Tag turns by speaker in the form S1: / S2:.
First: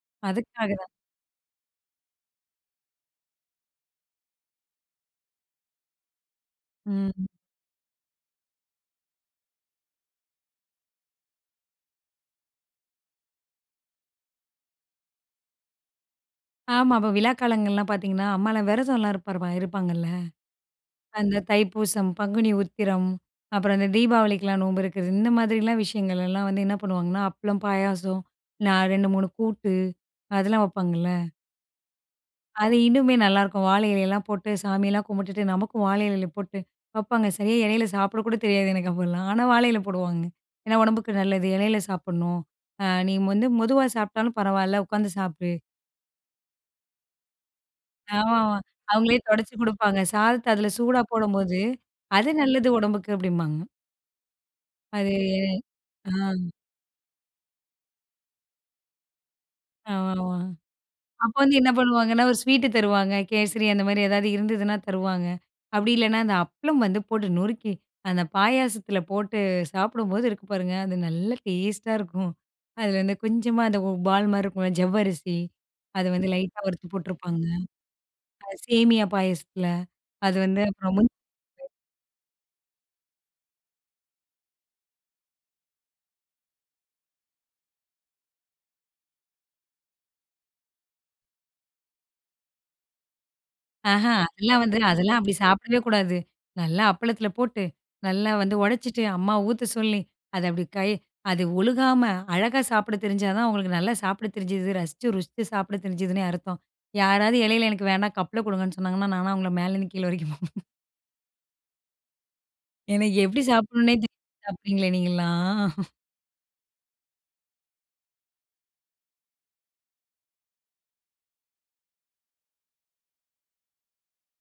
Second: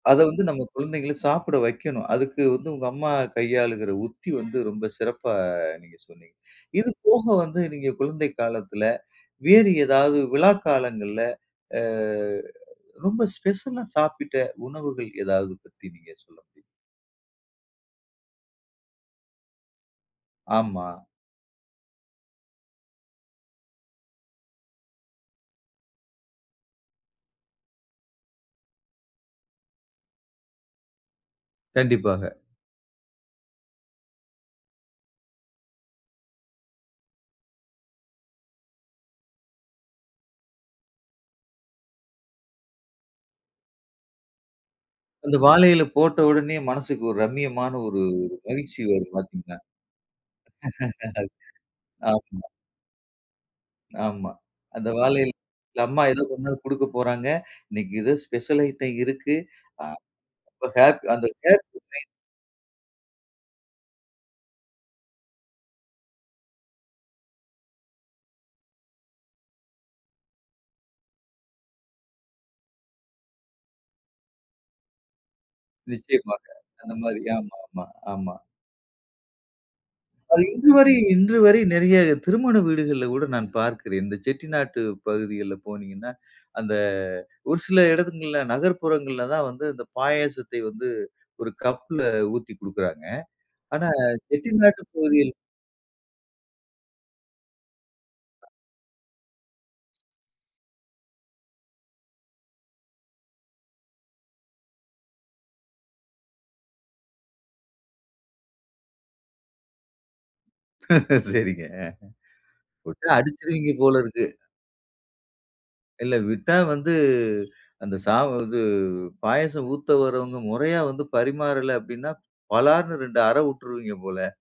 S1: அதை வந்து, நம்ம
S2: அதுக்காக தான்.
S1: குழந்தைகள சாப்பிட வைக்கணும். அதுக்கு வந்து, உங்கம்மா கையாளுகிற உத்தி வந்து ரொம்ப சிறப்பா நீங்க சொன்னீங்க. இது போக
S2: ம்.
S1: வந்து, நீங்க குழந்தை காலத்தில வேறு ஏதாவது விழா காலங்கள்ல ஆ ரொம்ப ஸ்பெஷலா சாப்பிட்ட உணவுகள், எதாவது பத்தி நீங்க சொல்ல முடியுமா?
S2: ஆமா. அப்ப விழா காலங்கள்லாம் பார்த்தீங்கன்னா, அம்மாலாம் விரதம்லாம் இருப்பார் இருப்பாங்கல்ல,
S1: ஆமா.
S2: அந்த தைப்பூசம், பங்குனி உத்திரம், அப்புறம் அந்த தீபாவளிக்கெல்லாம் நோம்பு இருக்கிறது, இந்த மாதிரிலாம் விஷயங்கள்லாம் வந்து என்ன பண்ணுவாங்கன்னா, அப்பளம், பாயாசம், நா 2 3 கூட்டு அதெல்லாம் வப்பாங்கல்ல.
S1: கண்டிப்பாக.
S2: அது இன்னுமே நல்லாயிருக்கும். வாழை இலையலாம் போட்டு, சாமியெல்லாம் கும்பிட்டுட்டு, நமக்கும் வாழை இலையில போட்டு வப்பாங்க. சரியா இலையில சாப்பிட கூட தெரியாது எனக்கு அப்பலாம். ஆனா, வாழை இலை போடுவாங்க. ஏன்னா, உடம்புக்கு நல்லது இலையில சாப்பிடணும், அ "நீ வந்து மெதுவா சாப்பிட்டாலும் பரவாயில்ல உட்காந்து
S1: அந்த
S2: சாப்பிடு."
S1: வாழை இலை போட்ட உடனே மனசுக்கு ஒரு ரம்மியமான ஒரு
S2: ஆ
S1: மகிழ்ச்சி வரும்
S2: அவங்களே துடைச்சு
S1: பார்த்தீங்களா.
S2: கொடுப்பாங்க. சாதத்த, அதில சூடா போடும்போது, "அது
S1: ஆமா.
S2: நல்லது உடம்புக்கு." அப்படிம்பாங்க.
S1: ஆமா. அந்த
S2: அது.
S1: வாழையில அம்மா
S2: ஆ.
S1: ஏதோ கொண்டுவந்து குடுக்க போறாங்க. இன்னைக்கு ஏதோ ஸ்பெஷல் ஐட்டம் இருக்கு,
S2: ஆ,
S1: ஆம அப்ப ஹேப்பி, அந்த
S2: அப்ப வந்து
S1: ஹேப்பி
S2: என்ன
S1: மைண்டு.
S2: பண்ணுவாங்கன்னா, ஒரு ஸ்வீட் தருவாங்க. கேசரி, அந்த மாரி ஏதாவது இருந்ததுனா தருவாங்க. அப்படி இல்லைனா, அந்த அப்பளம் வந்து போட்டு நொறுக்கி, அந்த பாயாசத்துல போட்டு சாப்பிடும்போது இருக்கு பாருங்க அது நல்ல டேஸ்ட்டா இருக்கும். அதில வந்து கொஞ்சமா அந்த பால் மாரி இருக்கும்ல ஜவ்வரிசி, அதை வந்து
S1: நிச்சயமாக.
S2: லைட்டா வறுத்து
S1: அந்த மாரி.
S2: போட்டிருப்பாங்க.
S1: ஆமாமா, ஆமா.
S2: சேமியா பாயசத்தில, அது
S1: அது
S2: வந்து
S1: இன்று வரை
S2: அப்றம் மு
S1: இன்று வரை
S2: [unintelligible]
S1: நிறைய திருமண வீடுகள்ல கூட நான் பார்க்கிறேன். இந்த செட்டிநாட்டு பகுதிகள்ல போனீங்கன்னா, அந்த ஒரு சில இடங்கள்ல நகர்ப்புறங்கள்ல தான் வந்து இந்த பாயாசத்தை வந்து, ஒரு கப்ல ஊத்தி குடுக்கிறாங்க. ஆனா,
S2: ஆஹ அதெல்லாம் வந்து,
S1: செட்டிநாட்டு
S2: அதெல்லாம்
S1: பகுதியில்.
S2: அப்படி சாப்பிடவே கூடாது. நல்லா அப்பளத்தில போட்டு, நல்லா வந்து உடைச்சிட்டு அம்மா ஊத்த சொல்லி, அதை அப்படி கை அது ஒழுகாம, அழகா சாப்பிட தெரிஞ்சா தான் அவங்களுக்கு நல்லா சாப்பிடத் தெரிஞ்சுது ரசிச்சு, ருசித்து சாப்பிட தெரிஞ்சிதுன்னே அர்த்தம். யாராவது இலையில எனக்கு வேணா கப்பில கொடுங்கன்னு சொன்னாங்கன்னா, நானா அவங்களை மேலேருந்து கீழ வரைக்கும் பார்ப்பேன்.
S1: சரிங்க ஆ. விட்டா
S2: எனக்கு எப்படி சாப்பிடணுன்னே,
S1: அடிச்சுருவீங்கபோல இருக்கு.
S2: தெரியாது சாப்பிட்டீங்களே நீங்கள்லாம்?
S1: இல்ல, விட்டா வந்து அந்த சா வந்து பாயாசம் ஊத்த வரவங்க முறையா வந்து பரிமாறல அப்படின்னா, பளார்ன்னு 2 அறை விட்ருவீங்க போல.